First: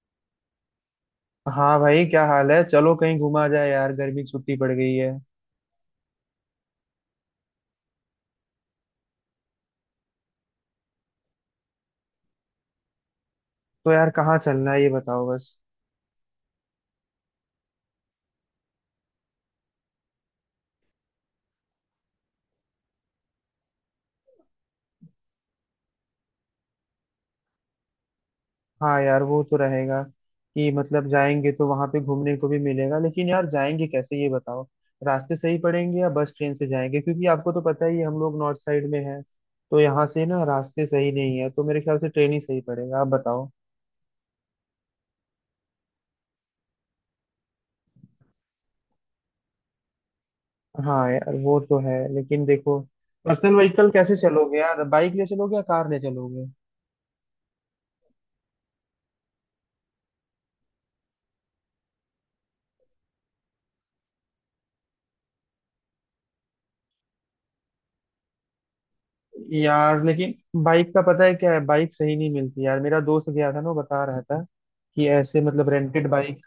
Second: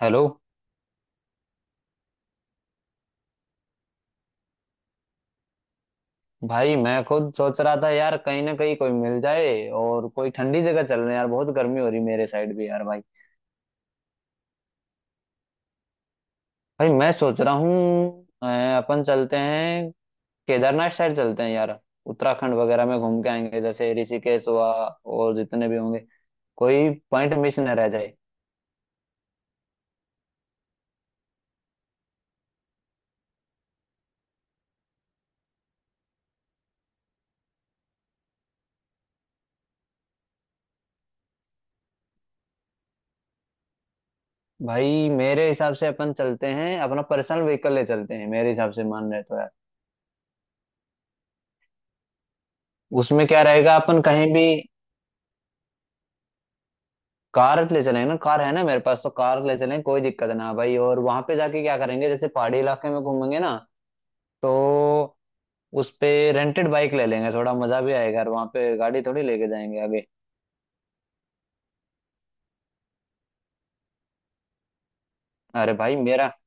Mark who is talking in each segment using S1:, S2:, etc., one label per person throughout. S1: Hello.
S2: हाँ भाई, क्या हाल है। चलो कहीं घुमा जाए यार, गर्मी की छुट्टी पड़ गई है।
S1: भाई मैं खुद सोच रहा था यार, कहीं ना कहीं कोई मिल जाए और कोई ठंडी जगह चल रहे हैं यार। बहुत गर्मी हो रही मेरे साइड भी यार भाई।
S2: तो यार कहाँ चलना है ये बताओ बस।
S1: भाई मैं सोच रहा हूँ अपन चलते हैं, केदारनाथ साइड चलते हैं यार। उत्तराखंड वगैरह में घूम के आएंगे, जैसे ऋषिकेश हुआ और जितने भी होंगे, कोई पॉइंट मिस न रह जाए।
S2: हाँ यार वो तो रहेगा कि मतलब जाएंगे तो वहां पे घूमने को भी मिलेगा, लेकिन यार जाएंगे कैसे ये बताओ। रास्ते सही पड़ेंगे या बस ट्रेन से जाएंगे, क्योंकि आपको तो पता ही है हम लोग नॉर्थ साइड में हैं। तो यहाँ से ना रास्ते सही नहीं है, तो मेरे ख्याल से ट्रेन ही सही पड़ेगा, आप बताओ।
S1: भाई मेरे हिसाब से अपन चलते हैं, अपना पर्सनल व्हीकल ले चलते हैं, मेरे हिसाब से मान रहे तो यार।
S2: हाँ यार वो तो है, लेकिन देखो
S1: उसमें क्या
S2: पर्सनल
S1: रहेगा,
S2: व्हीकल
S1: अपन
S2: कैसे
S1: कहीं भी
S2: चलोगे यार? बाइक ले चलोगे या कार ले चलोगे?
S1: कार ले चलेंगे ना, कार है ना मेरे पास, तो कार ले चलेंगे, कोई दिक्कत ना भाई। और वहां पे जाके क्या करेंगे, जैसे पहाड़ी इलाके में घूमेंगे ना, तो उस पे रेंटेड बाइक ले लेंगे, थोड़ा मजा भी आएगा, और वहां पे गाड़ी थोड़ी लेके जाएंगे
S2: यार
S1: आगे।
S2: लेकिन बाइक का पता है क्या है, बाइक सही नहीं मिलती यार। मेरा दोस्त गया था ना वो बता रहा था कि ऐसे मतलब
S1: अरे भाई
S2: रेंटेड
S1: मेरा
S2: बाइक।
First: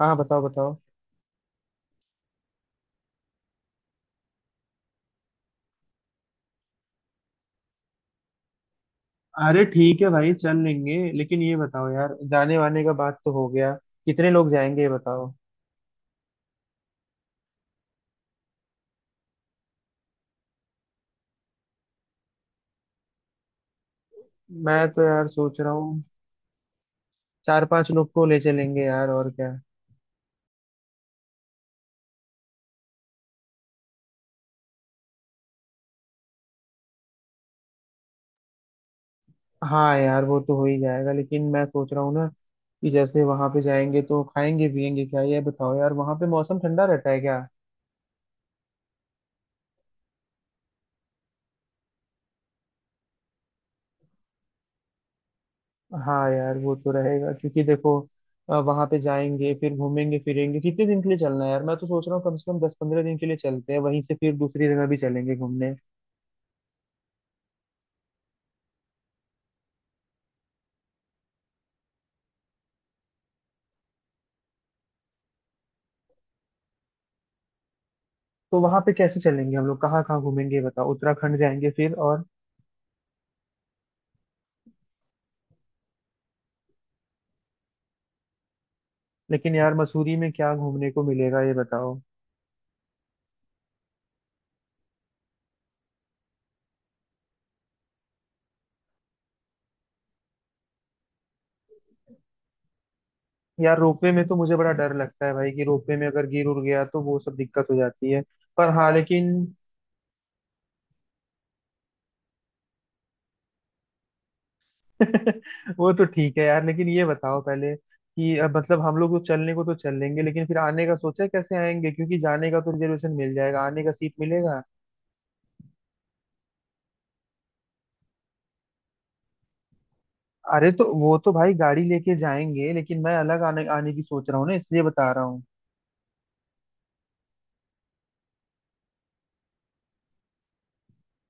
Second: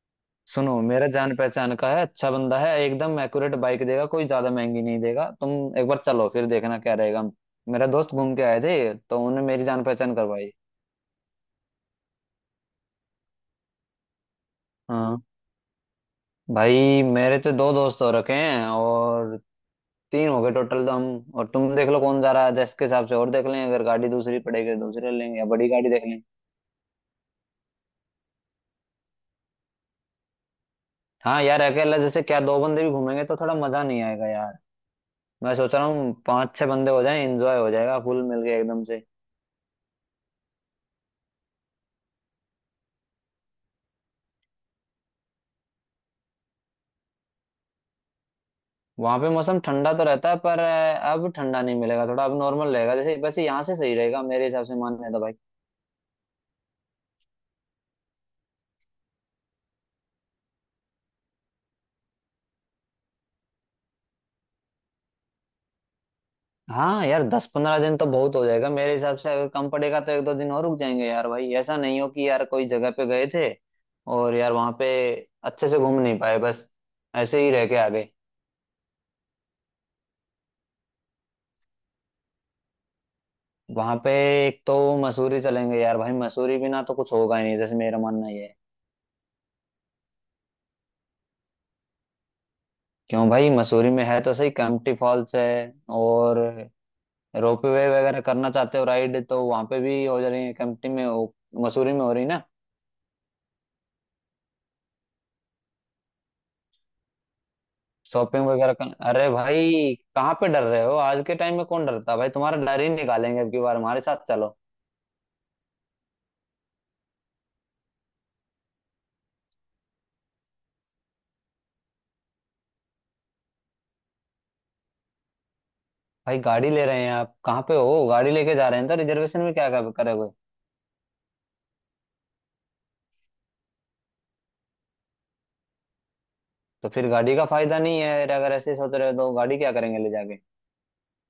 S2: हाँ बताओ
S1: सुनो,
S2: बताओ।
S1: मेरा जान पहचान का है, अच्छा बंदा है, एकदम एक्यूरेट बाइक देगा, कोई ज्यादा महंगी नहीं देगा तुम। एक बार चलो फिर देखना क्या रहेगा। मेरा दोस्त घूम के आए थे तो उन्होंने
S2: अरे
S1: मेरी जान
S2: ठीक है
S1: पहचान
S2: भाई
S1: करवाई।
S2: चल लेंगे, लेकिन ये बताओ यार, जाने वाने का बात तो हो गया, कितने लोग जाएंगे ये
S1: हाँ।
S2: बताओ।
S1: भाई मेरे तो दो दोस्त हो रखे हैं और तीन हो गए टोटल, तो हम और तुम देख लो कौन जा रहा है, जैसे के हिसाब से, और देख लें अगर गाड़ी दूसरी पड़ेगी
S2: मैं
S1: तो
S2: तो
S1: दूसरे
S2: यार
S1: लेंगे, या
S2: सोच
S1: बड़ी
S2: रहा
S1: गाड़ी
S2: हूँ
S1: देख लें।
S2: चार पांच लोग को ले चलेंगे यार और क्या।
S1: हाँ यार, अकेला जैसे क्या दो बंदे भी घूमेंगे तो थोड़ा मजा नहीं आएगा यार। मैं सोच रहा हूँ पांच छह बंदे हो जाएं, एंजॉय हो जाएगा फुल मिल के एकदम से।
S2: हाँ यार वो तो हो ही जाएगा, लेकिन मैं सोच रहा हूँ ना कि जैसे वहां पे जाएंगे तो खाएंगे पियेंगे क्या ये बताओ यार, वहां पे मौसम ठंडा रहता है क्या?
S1: वहां पे मौसम ठंडा तो रहता है पर अब ठंडा नहीं मिलेगा, थोड़ा अब नॉर्मल रहेगा, जैसे वैसे यहाँ से सही रहेगा मेरे हिसाब से मानने तो भाई।
S2: हाँ यार वो तो रहेगा क्योंकि देखो वहां पे जाएंगे फिर घूमेंगे फिरेंगे, कितने दिन के लिए चलना है यार? मैं तो सोच रहा हूँ कम से कम 10-15 दिन के लिए चलते हैं, वहीं से फिर दूसरी जगह भी चलेंगे घूमने।
S1: हाँ यार, 10-15 दिन तो बहुत हो जाएगा मेरे हिसाब से, अगर कम पड़ेगा तो 1-2 दिन और रुक जाएंगे यार भाई। ऐसा नहीं हो कि यार कोई जगह पे गए थे और यार वहां पे अच्छे से घूम नहीं पाए, बस ऐसे ही रह के आ गए।
S2: तो वहां पे कैसे चलेंगे हम लोग, कहाँ कहाँ घूमेंगे ये बताओ? उत्तराखंड जाएंगे फिर और
S1: वहां पे एक तो मसूरी चलेंगे यार भाई, मसूरी बिना तो कुछ होगा ही नहीं, जैसे मेरा मानना ये है।
S2: लेकिन यार मसूरी में क्या घूमने को मिलेगा ये बताओ?
S1: क्यों भाई, मसूरी में है तो सही, कैंपटी फॉल्स है, और रोपवे वगैरह करना चाहते हो राइड तो वहां पे भी हो जा रही है, कैंपटी में मसूरी में हो रही ना।
S2: यार रोपवे में तो मुझे बड़ा डर लगता है भाई, कि रोपवे में अगर गिर उड़ गया तो वो सब दिक्कत हो जाती है।
S1: शॉपिंग
S2: पर
S1: वगैरह
S2: हाँ
S1: कर, अरे
S2: लेकिन
S1: भाई कहाँ पे डर रहे हो, आज के टाइम में कौन डरता है भाई, तुम्हारा डर ही निकालेंगे अब की बार हमारे साथ चलो।
S2: वो तो ठीक है यार, लेकिन ये बताओ पहले कि अब मतलब हम लोग तो चलने को तो चल लेंगे, लेकिन फिर आने का सोचा है कैसे आएंगे? क्योंकि जाने का तो रिजर्वेशन मिल जाएगा, आने का सीट मिलेगा?
S1: भाई गाड़ी ले रहे हैं आप, कहाँ पे हो, गाड़ी लेके जा रहे हैं तो रिजर्वेशन में क्या करोगे।
S2: अरे तो वो तो भाई गाड़ी लेके जाएंगे, लेकिन मैं अलग आने आने की सोच रहा हूँ ना, इसलिए बता रहा हूँ।
S1: तो फिर गाड़ी का फायदा नहीं है, अगर ऐसे सोच रहे हो तो गाड़ी क्या करेंगे ले जाके।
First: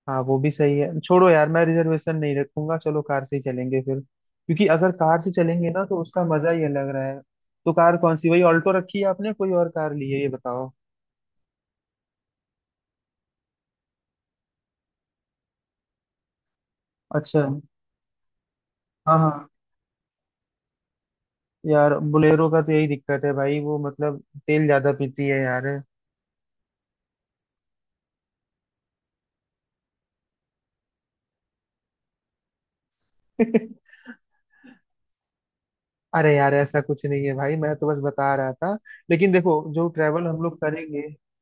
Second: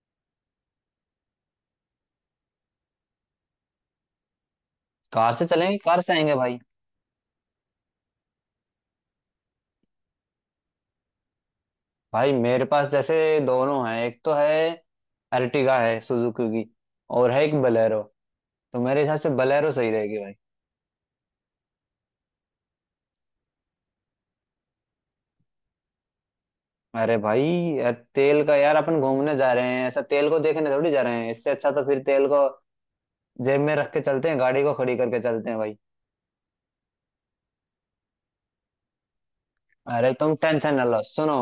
S2: हाँ वो भी सही है, छोड़ो यार मैं रिजर्वेशन नहीं रखूंगा, चलो कार से ही चलेंगे फिर, क्योंकि अगर कार से
S1: कार से
S2: चलेंगे
S1: चलेंगे,
S2: ना
S1: कार
S2: तो
S1: से
S2: उसका
S1: आएंगे
S2: मजा
S1: भाई।
S2: ही अलग रहा है। तो कार कौन सी, वही ऑल्टो रखी है आपने कोई और कार ली है ये बताओ?
S1: भाई मेरे पास जैसे दोनों हैं, एक तो है अर्टिगा है सुजुकी की, और
S2: अच्छा।
S1: है एक बलेरो, तो मेरे
S2: हाँ
S1: हिसाब से
S2: हाँ,
S1: बलेरो सही रहेगी भाई।
S2: यार बोलेरो का तो यही दिक्कत है भाई, वो मतलब तेल ज्यादा पीती है यार
S1: अरे भाई, यार तेल का, यार अपन घूमने जा रहे हैं, ऐसा तेल को देखने थोड़ी जा रहे हैं, इससे अच्छा तो फिर तेल को जेब में रख के चलते हैं, गाड़ी को खड़ी करके चलते हैं भाई।
S2: अरे यार ऐसा कुछ नहीं है भाई, मैं तो बस बता रहा था, लेकिन देखो जो
S1: अरे
S2: ट्रैवल
S1: तुम
S2: हम लोग
S1: टेंशन ना
S2: करेंगे।
S1: लो, सुनो,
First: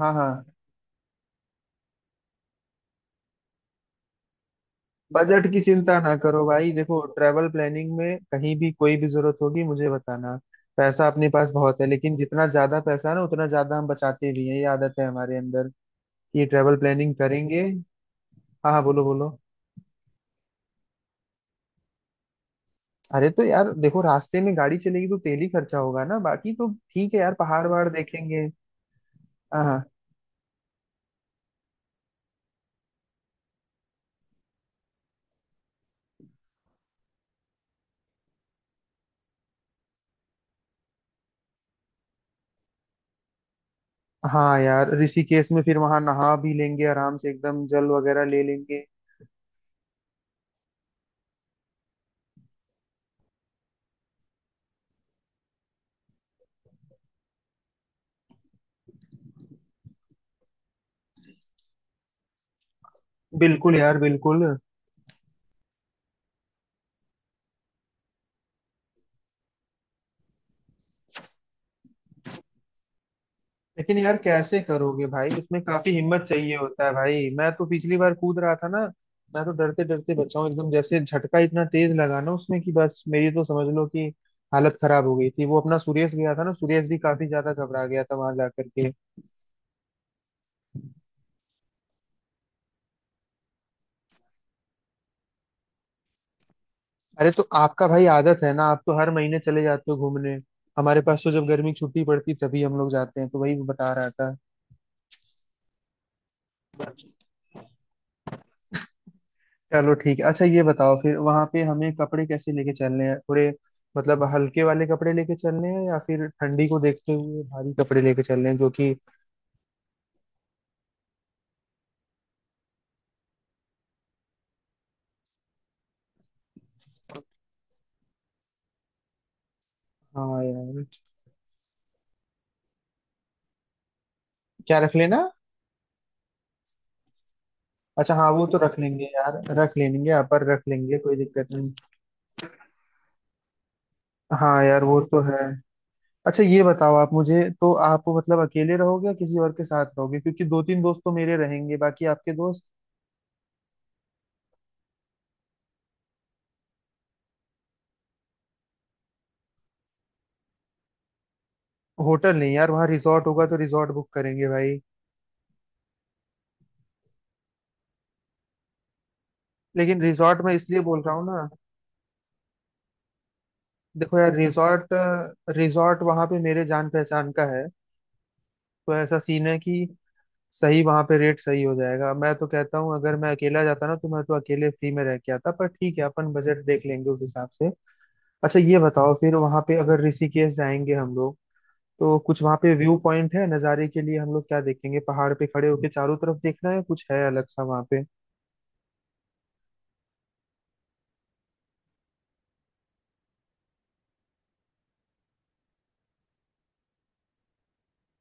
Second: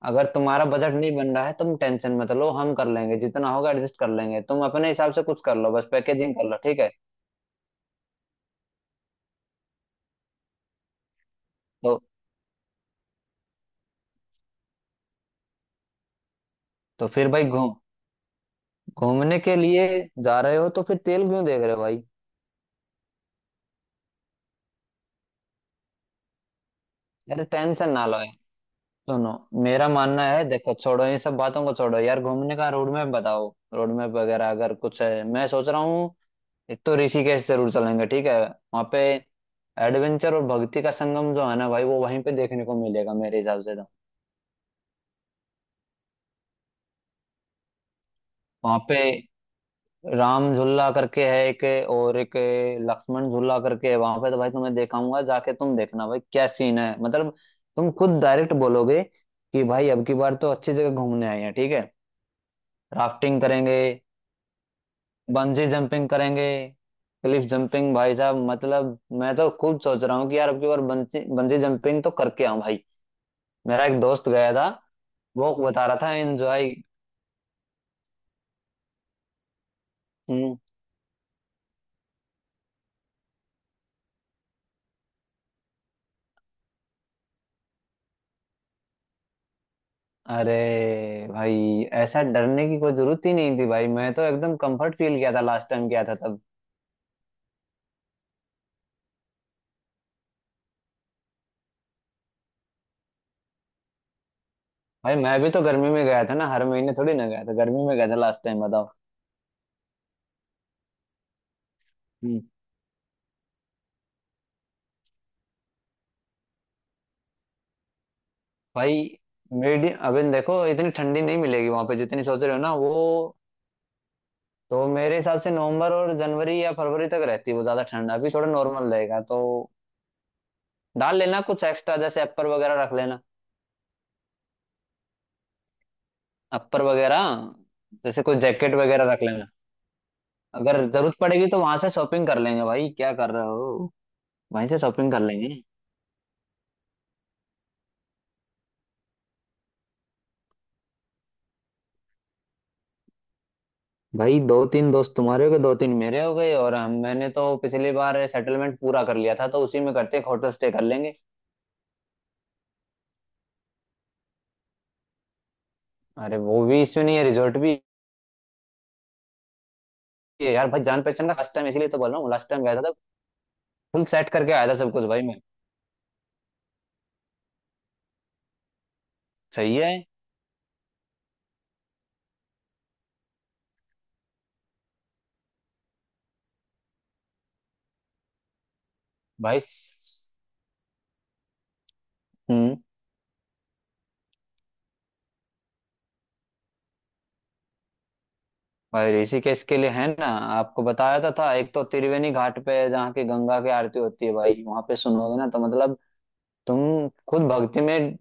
S2: हाँ
S1: अगर
S2: हाँ।
S1: तुम्हारा बजट नहीं बन रहा है तुम टेंशन मत लो, हम कर लेंगे, जितना होगा एडजस्ट कर लेंगे, तुम अपने हिसाब से कुछ
S2: बजट
S1: कर
S2: की
S1: लो, बस
S2: चिंता ना
S1: पैकेजिंग
S2: करो
S1: कर लो
S2: भाई,
S1: ठीक है।
S2: देखो ट्रैवल प्लानिंग में कहीं भी कोई भी जरूरत होगी मुझे बताना। पैसा अपने पास बहुत है,
S1: तो
S2: लेकिन जितना ज्यादा पैसा है ना उतना ज्यादा हम बचाते भी हैं, ये आदत है हमारे अंदर। ये ट्रैवल
S1: तो
S2: प्लानिंग
S1: फिर भाई
S2: करेंगे।
S1: घूम
S2: हाँ हाँ बोलो बोलो।
S1: घूमने के लिए जा रहे हो तो फिर तेल क्यों देख रहे हो भाई।
S2: अरे तो यार देखो, रास्ते में गाड़ी चलेगी तो तेल ही खर्चा होगा ना, बाकी तो ठीक है यार,
S1: अरे
S2: पहाड़ वहाड़
S1: टेंशन ना लो,
S2: देखेंगे।
S1: सुनो,
S2: हाँ।
S1: मेरा मानना है, देखो छोड़ो ये सब बातों को, छोड़ो यार, घूमने का रोड मैप बताओ। रोड मैप वगैरह अगर कुछ है, मैं सोच रहा हूँ एक तो ऋषिकेश जरूर चलेंगे, ठीक है। वहाँ पे एडवेंचर और भक्ति का संगम जो है ना भाई, वो वहीं पे देखने को मिलेगा मेरे हिसाब से तो।
S2: हाँ यार ऋषिकेश में फिर वहां नहा भी लेंगे आराम से, एकदम जल वगैरह ले
S1: वहाँ
S2: लेंगे।
S1: पे राम झूला करके है एक, और एक लक्ष्मण झूला करके है वहाँ पे, तो भाई तुम्हें दिखाऊंगा जाके, तुम देखना भाई क्या सीन है मतलब। तुम खुद डायरेक्ट बोलोगे कि भाई अब की बार तो अच्छी जगह घूमने आए हैं ठीक है। राफ्टिंग
S2: बिल्कुल
S1: करेंगे,
S2: यार बिल्कुल।
S1: बंजी जंपिंग करेंगे, क्लिफ जंपिंग, भाई साहब मतलब मैं तो खुद सोच रहा हूँ कि यार अब की बार बंजी बंजी जंपिंग तो करके आऊं भाई। मेरा
S2: लेकिन
S1: एक
S2: यार
S1: दोस्त गया
S2: कैसे
S1: था,
S2: करोगे भाई,
S1: वो
S2: उसमें
S1: बता
S2: काफी
S1: रहा था
S2: हिम्मत चाहिए
S1: एंजॉय।
S2: होता है भाई, मैं तो पिछली बार कूद रहा था ना। मैं तो डरते डरते बचा हूँ एकदम, जैसे झटका इतना तेज लगा ना उसमें कि बस मेरी तो समझ लो कि हालत खराब हो गई थी। वो अपना सुरेश गया था ना, सुरेश भी काफी ज्यादा घबरा गया था वहां जाकर के।
S1: अरे भाई ऐसा डरने की कोई जरूरत ही नहीं थी भाई, मैं तो एकदम कंफर्ट फील किया था लास्ट टाइम गया था तब।
S2: अरे तो आपका भाई आदत है ना, आप तो हर महीने चले जाते हो घूमने। हमारे पास तो जब गर्मी की छुट्टी पड़ती तभी हम लोग जाते हैं, तो वही मैं बता रहा था।
S1: भाई मैं भी तो गर्मी में गया था ना, हर महीने थोड़ी ना गया था, गर्मी में गया था लास्ट टाइम बताओ।
S2: चलो ठीक है, अच्छा ये बताओ फिर वहां पे हमें कपड़े
S1: हम्म।
S2: कैसे लेके चलने हैं थोड़े? मतलब हल्के वाले कपड़े लेके चलने हैं या फिर ठंडी को देखते हुए भारी कपड़े लेके चलने हैं जो कि।
S1: भाई मीडियम, अभी देखो इतनी ठंडी नहीं मिलेगी वहां पे जितनी सोच रहे हो ना, वो तो मेरे हिसाब से नवंबर और जनवरी या फरवरी तक रहती है वो ज्यादा ठंड, अभी थोड़ा नॉर्मल रहेगा, तो
S2: हाँ यार।
S1: डाल लेना कुछ एक्स्ट्रा, जैसे अपर वगैरह रख लेना।
S2: क्या रख लेना?
S1: अपर वगैरह,
S2: अच्छा
S1: जैसे
S2: हाँ,
S1: कोई
S2: वो तो
S1: जैकेट
S2: रख लेंगे
S1: वगैरह रख
S2: यार
S1: लेना,
S2: रख लेंगे, यहाँ पर रख
S1: अगर
S2: लेंगे
S1: जरूरत
S2: कोई
S1: पड़ेगी
S2: दिक्कत
S1: तो
S2: नहीं।
S1: वहां से शॉपिंग कर लेंगे भाई क्या कर रहे हो।
S2: हाँ
S1: वहीं से
S2: यार वो
S1: शॉपिंग
S2: तो
S1: कर
S2: है।
S1: लेंगे।
S2: अच्छा ये बताओ आप, मुझे तो, आप मतलब अकेले रहोगे या किसी और के साथ रहोगे, क्योंकि दो तीन दोस्त तो मेरे रहेंगे बाकी आपके दोस्त।
S1: भाई दो तीन दोस्त तुम्हारे हो गए, दो तीन मेरे हो गए, और हम, मैंने तो पिछली बार सेटलमेंट पूरा कर लिया था, तो उसी में करते हैं, होटल स्टे कर लेंगे।
S2: होटल नहीं यार, वहाँ रिजॉर्ट होगा तो रिजॉर्ट बुक करेंगे भाई।
S1: अरे वो भी इश्यू नहीं है, रिजॉर्ट भी
S2: लेकिन रिजॉर्ट
S1: है
S2: मैं
S1: यार
S2: इसलिए
S1: भाई,
S2: बोल
S1: जान
S2: रहा हूँ
S1: पहचान का,
S2: ना,
S1: लास्ट टाइम इसीलिए तो बोल रहा हूँ, लास्ट टाइम गया था, फुल
S2: देखो
S1: सेट
S2: यार
S1: करके आया था
S2: रिजॉर्ट
S1: सब कुछ भाई मैं।
S2: रिजॉर्ट वहाँ पे मेरे जान पहचान का है, तो ऐसा सीन है
S1: सही
S2: कि
S1: है
S2: सही वहाँ पे रेट सही हो जाएगा। मैं तो कहता हूँ अगर मैं अकेला जाता ना तो मैं तो अकेले फ्री में रह के आता, पर ठीक है अपन बजट देख लेंगे उस हिसाब से। अच्छा ये बताओ फिर
S1: भाई।
S2: वहाँ पे अगर ऋषिकेश जाएंगे हम लोग, तो कुछ वहां पे
S1: हम्म।
S2: व्यू पॉइंट है नज़ारे के लिए हम लोग क्या देखेंगे? पहाड़ पे खड़े होके चारों तरफ देखना है, कुछ है अलग सा वहां पे?
S1: भाई ऋषिकेश के लिए है ना, आपको बताया तो था, एक तो त्रिवेणी घाट पे है जहाँ की गंगा की आरती होती है भाई, वहां पे सुनोगे ना तो मतलब तुम खुद भक्ति में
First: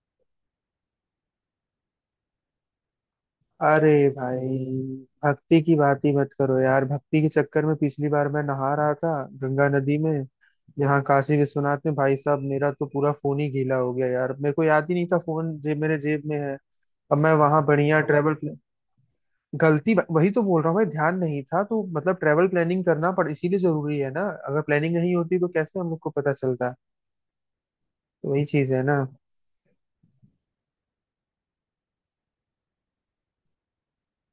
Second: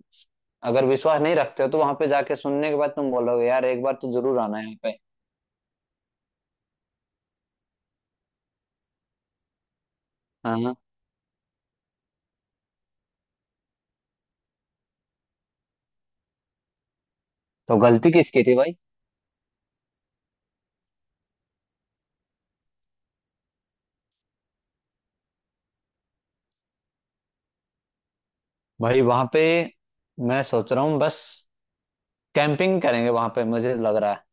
S1: अगर विश्वास नहीं रखते हो, तो वहां पे जाके सुनने के बाद तुम बोलोगे यार एक
S2: अरे
S1: बार तो जरूर
S2: भाई,
S1: आना है यहाँ पे।
S2: भक्ति की बात ही मत करो यार, भक्ति के चक्कर में पिछली बार मैं नहा रहा था गंगा नदी में।
S1: हाँ, हाँ।
S2: यहाँ काशी विश्वनाथ में भाई साहब, मेरा तो पूरा फोन ही गीला हो गया यार, मेरे को याद ही नहीं था फोन जेब मेरे जेब में है। अब मैं वहां
S1: तो
S2: बढ़िया
S1: गलती
S2: ट्रेवल
S1: किसकी थी
S2: प्लान
S1: भाई।
S2: गलती वही तो बोल रहा हूँ भाई, ध्यान नहीं था, तो मतलब ट्रेवल प्लानिंग करना पड़ इसीलिए जरूरी है ना, अगर प्लानिंग नहीं होती तो कैसे हम लोग को पता चलता? तो वही चीज है ना।
S1: भाई वहां पे मैं सोच रहा हूँ बस कैंपिंग करेंगे वहां पे, मुझे लग रहा है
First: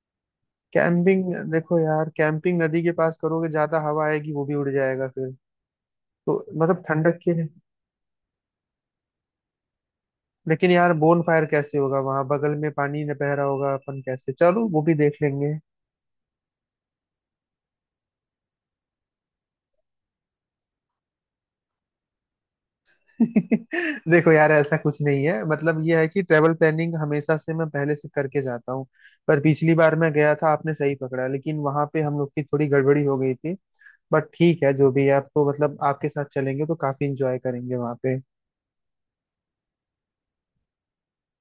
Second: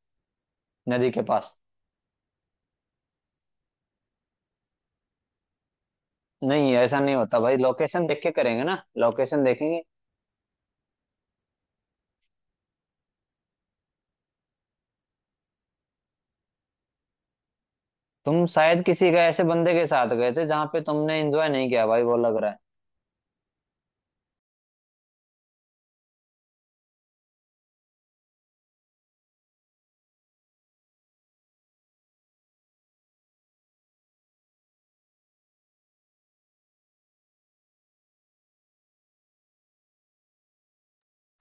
S1: नदी के
S2: कैंपिंग
S1: पास।
S2: देखो यार, कैंपिंग नदी के पास करोगे ज्यादा हवा आएगी, वो भी उड़ जाएगा फिर, तो
S1: नहीं
S2: मतलब
S1: ऐसा नहीं
S2: ठंडक के
S1: होता
S2: लिए।
S1: भाई, लोकेशन देख के करेंगे ना, लोकेशन देखेंगे।
S2: लेकिन यार बोन फायर कैसे होगा वहां, बगल में पानी न बह रहा होगा अपन कैसे? चलो वो भी देख लेंगे।
S1: तुम शायद किसी का, ऐसे बंदे के साथ गए थे जहां पे तुमने एंजॉय नहीं किया भाई, वो लग रहा है।
S2: देखो यार ऐसा कुछ नहीं है, मतलब ये है कि ट्रेवल प्लानिंग हमेशा से मैं पहले से करके जाता हूँ, पर पिछली बार मैं गया था आपने सही पकड़ा, लेकिन वहां पे हम लोग की थोड़ी गड़बड़ी हो गई थी, बट ठीक है जो भी है। आप तो मतलब आपके साथ चलेंगे तो काफी इंजॉय करेंगे वहां।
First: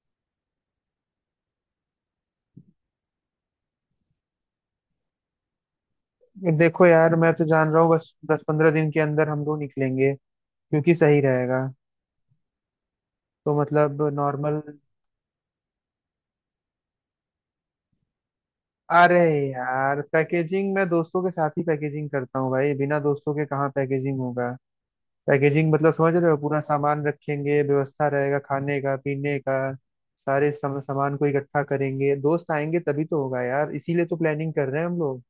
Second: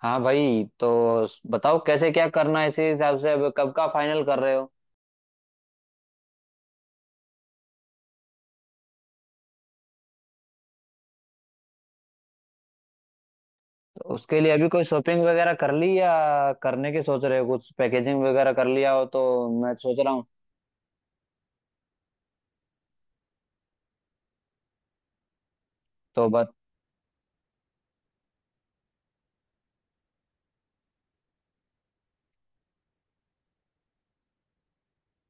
S1: हाँ भाई, तो बताओ कैसे क्या करना है इसी हिसाब से, अब कब का फाइनल कर रहे हो।
S2: देखो यार मैं तो जान रहा हूँ, बस दस पंद्रह दिन के अंदर हम लोग निकलेंगे क्योंकि सही रहेगा, तो मतलब
S1: तो उसके लिए
S2: नॉर्मल।
S1: अभी कोई शॉपिंग वगैरह कर ली, या करने की सोच रहे हो, कुछ पैकेजिंग वगैरह कर लिया हो
S2: अरे
S1: तो। मैं सोच
S2: यार,
S1: रहा हूँ।
S2: पैकेजिंग मैं दोस्तों के साथ ही पैकेजिंग करता हूँ भाई, बिना दोस्तों के कहाँ पैकेजिंग होगा? पैकेजिंग मतलब समझ
S1: तो
S2: रहे हो,
S1: बत
S2: पूरा सामान रखेंगे, व्यवस्था रहेगा खाने का पीने का, सारे सामान को इकट्ठा करेंगे, दोस्त आएंगे तभी तो होगा यार, इसीलिए तो प्लानिंग कर रहे हैं हम लोग।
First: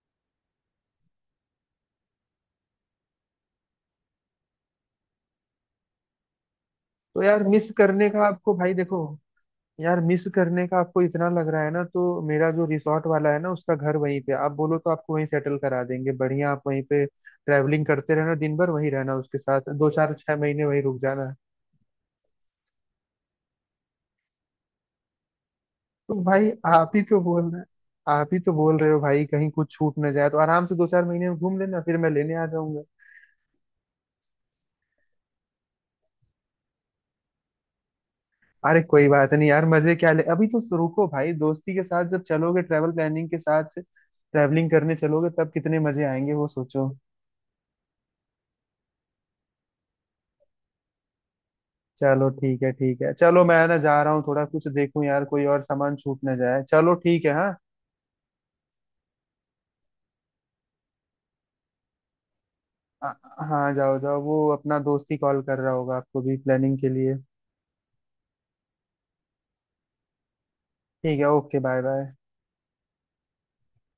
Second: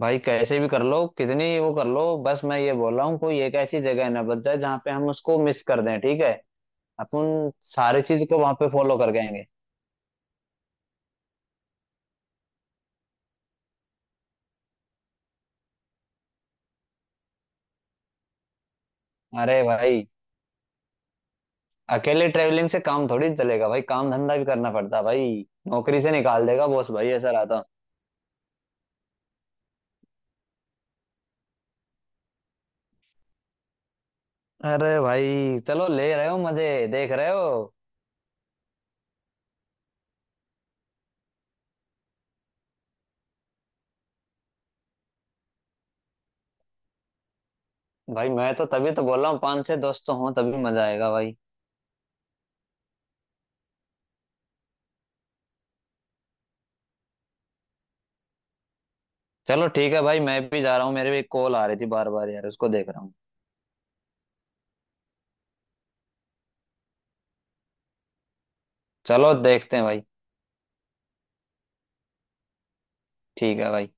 S1: भाई कैसे भी कर लो, कितनी वो कर लो, बस मैं ये बोल रहा हूँ कोई एक ऐसी जगह ना बच जाए जहाँ पे हम उसको मिस कर दें, ठीक है।
S2: तो
S1: अपन सारी चीज को वहां पे फॉलो कर गएंगे।
S2: यार मिस करने का आपको इतना लग रहा है ना, तो मेरा जो रिसोर्ट वाला है ना उसका घर वहीं पे, आप बोलो तो आपको वहीं सेटल करा देंगे बढ़िया, आप वहीं पे ट्रैवलिंग करते रहना दिन भर, वहीं रहना उसके
S1: अरे
S2: साथ, दो
S1: भाई
S2: चार छह महीने वहीं रुक जाना।
S1: अकेले ट्रेवलिंग से काम थोड़ी चलेगा भाई, काम धंधा भी करना पड़ता है भाई, नौकरी से
S2: तो
S1: निकाल
S2: भाई
S1: देगा बॉस भाई, ऐसा रहता।
S2: आप ही तो बोल रहे हो भाई कहीं कुछ छूट ना जाए, तो आराम से दो चार महीने में घूम लेना फिर मैं लेने आ जाऊंगा।
S1: अरे भाई चलो ले रहे हो मजे, देख रहे हो।
S2: अरे कोई बात नहीं यार, मजे क्या ले अभी तो, रुको भाई दोस्ती के साथ जब चलोगे, ट्रैवल प्लानिंग के साथ ट्रैवलिंग करने चलोगे तब कितने मजे आएंगे वो सोचो।
S1: भाई मैं तो तभी तो बोल रहा हूँ पांच छह दोस्त तो हों तभी मजा आएगा भाई।
S2: चलो ठीक है ठीक है, चलो मैं ना जा रहा हूँ थोड़ा, कुछ देखूं यार कोई और सामान छूट ना जाए, चलो ठीक है हाँ।
S1: चलो ठीक है भाई, मैं भी जा रहा हूँ, मेरे भी एक कॉल आ रही थी बार बार यार, उसको देख रहा
S2: आ-
S1: हूँ।
S2: हाँ जाओ जाओ, वो अपना दोस्त ही कॉल कर रहा होगा आपको भी प्लानिंग के लिए।
S1: चलो देखते हैं भाई।
S2: ठीक है, ओके बाय बाय।
S1: ठीक है भाई।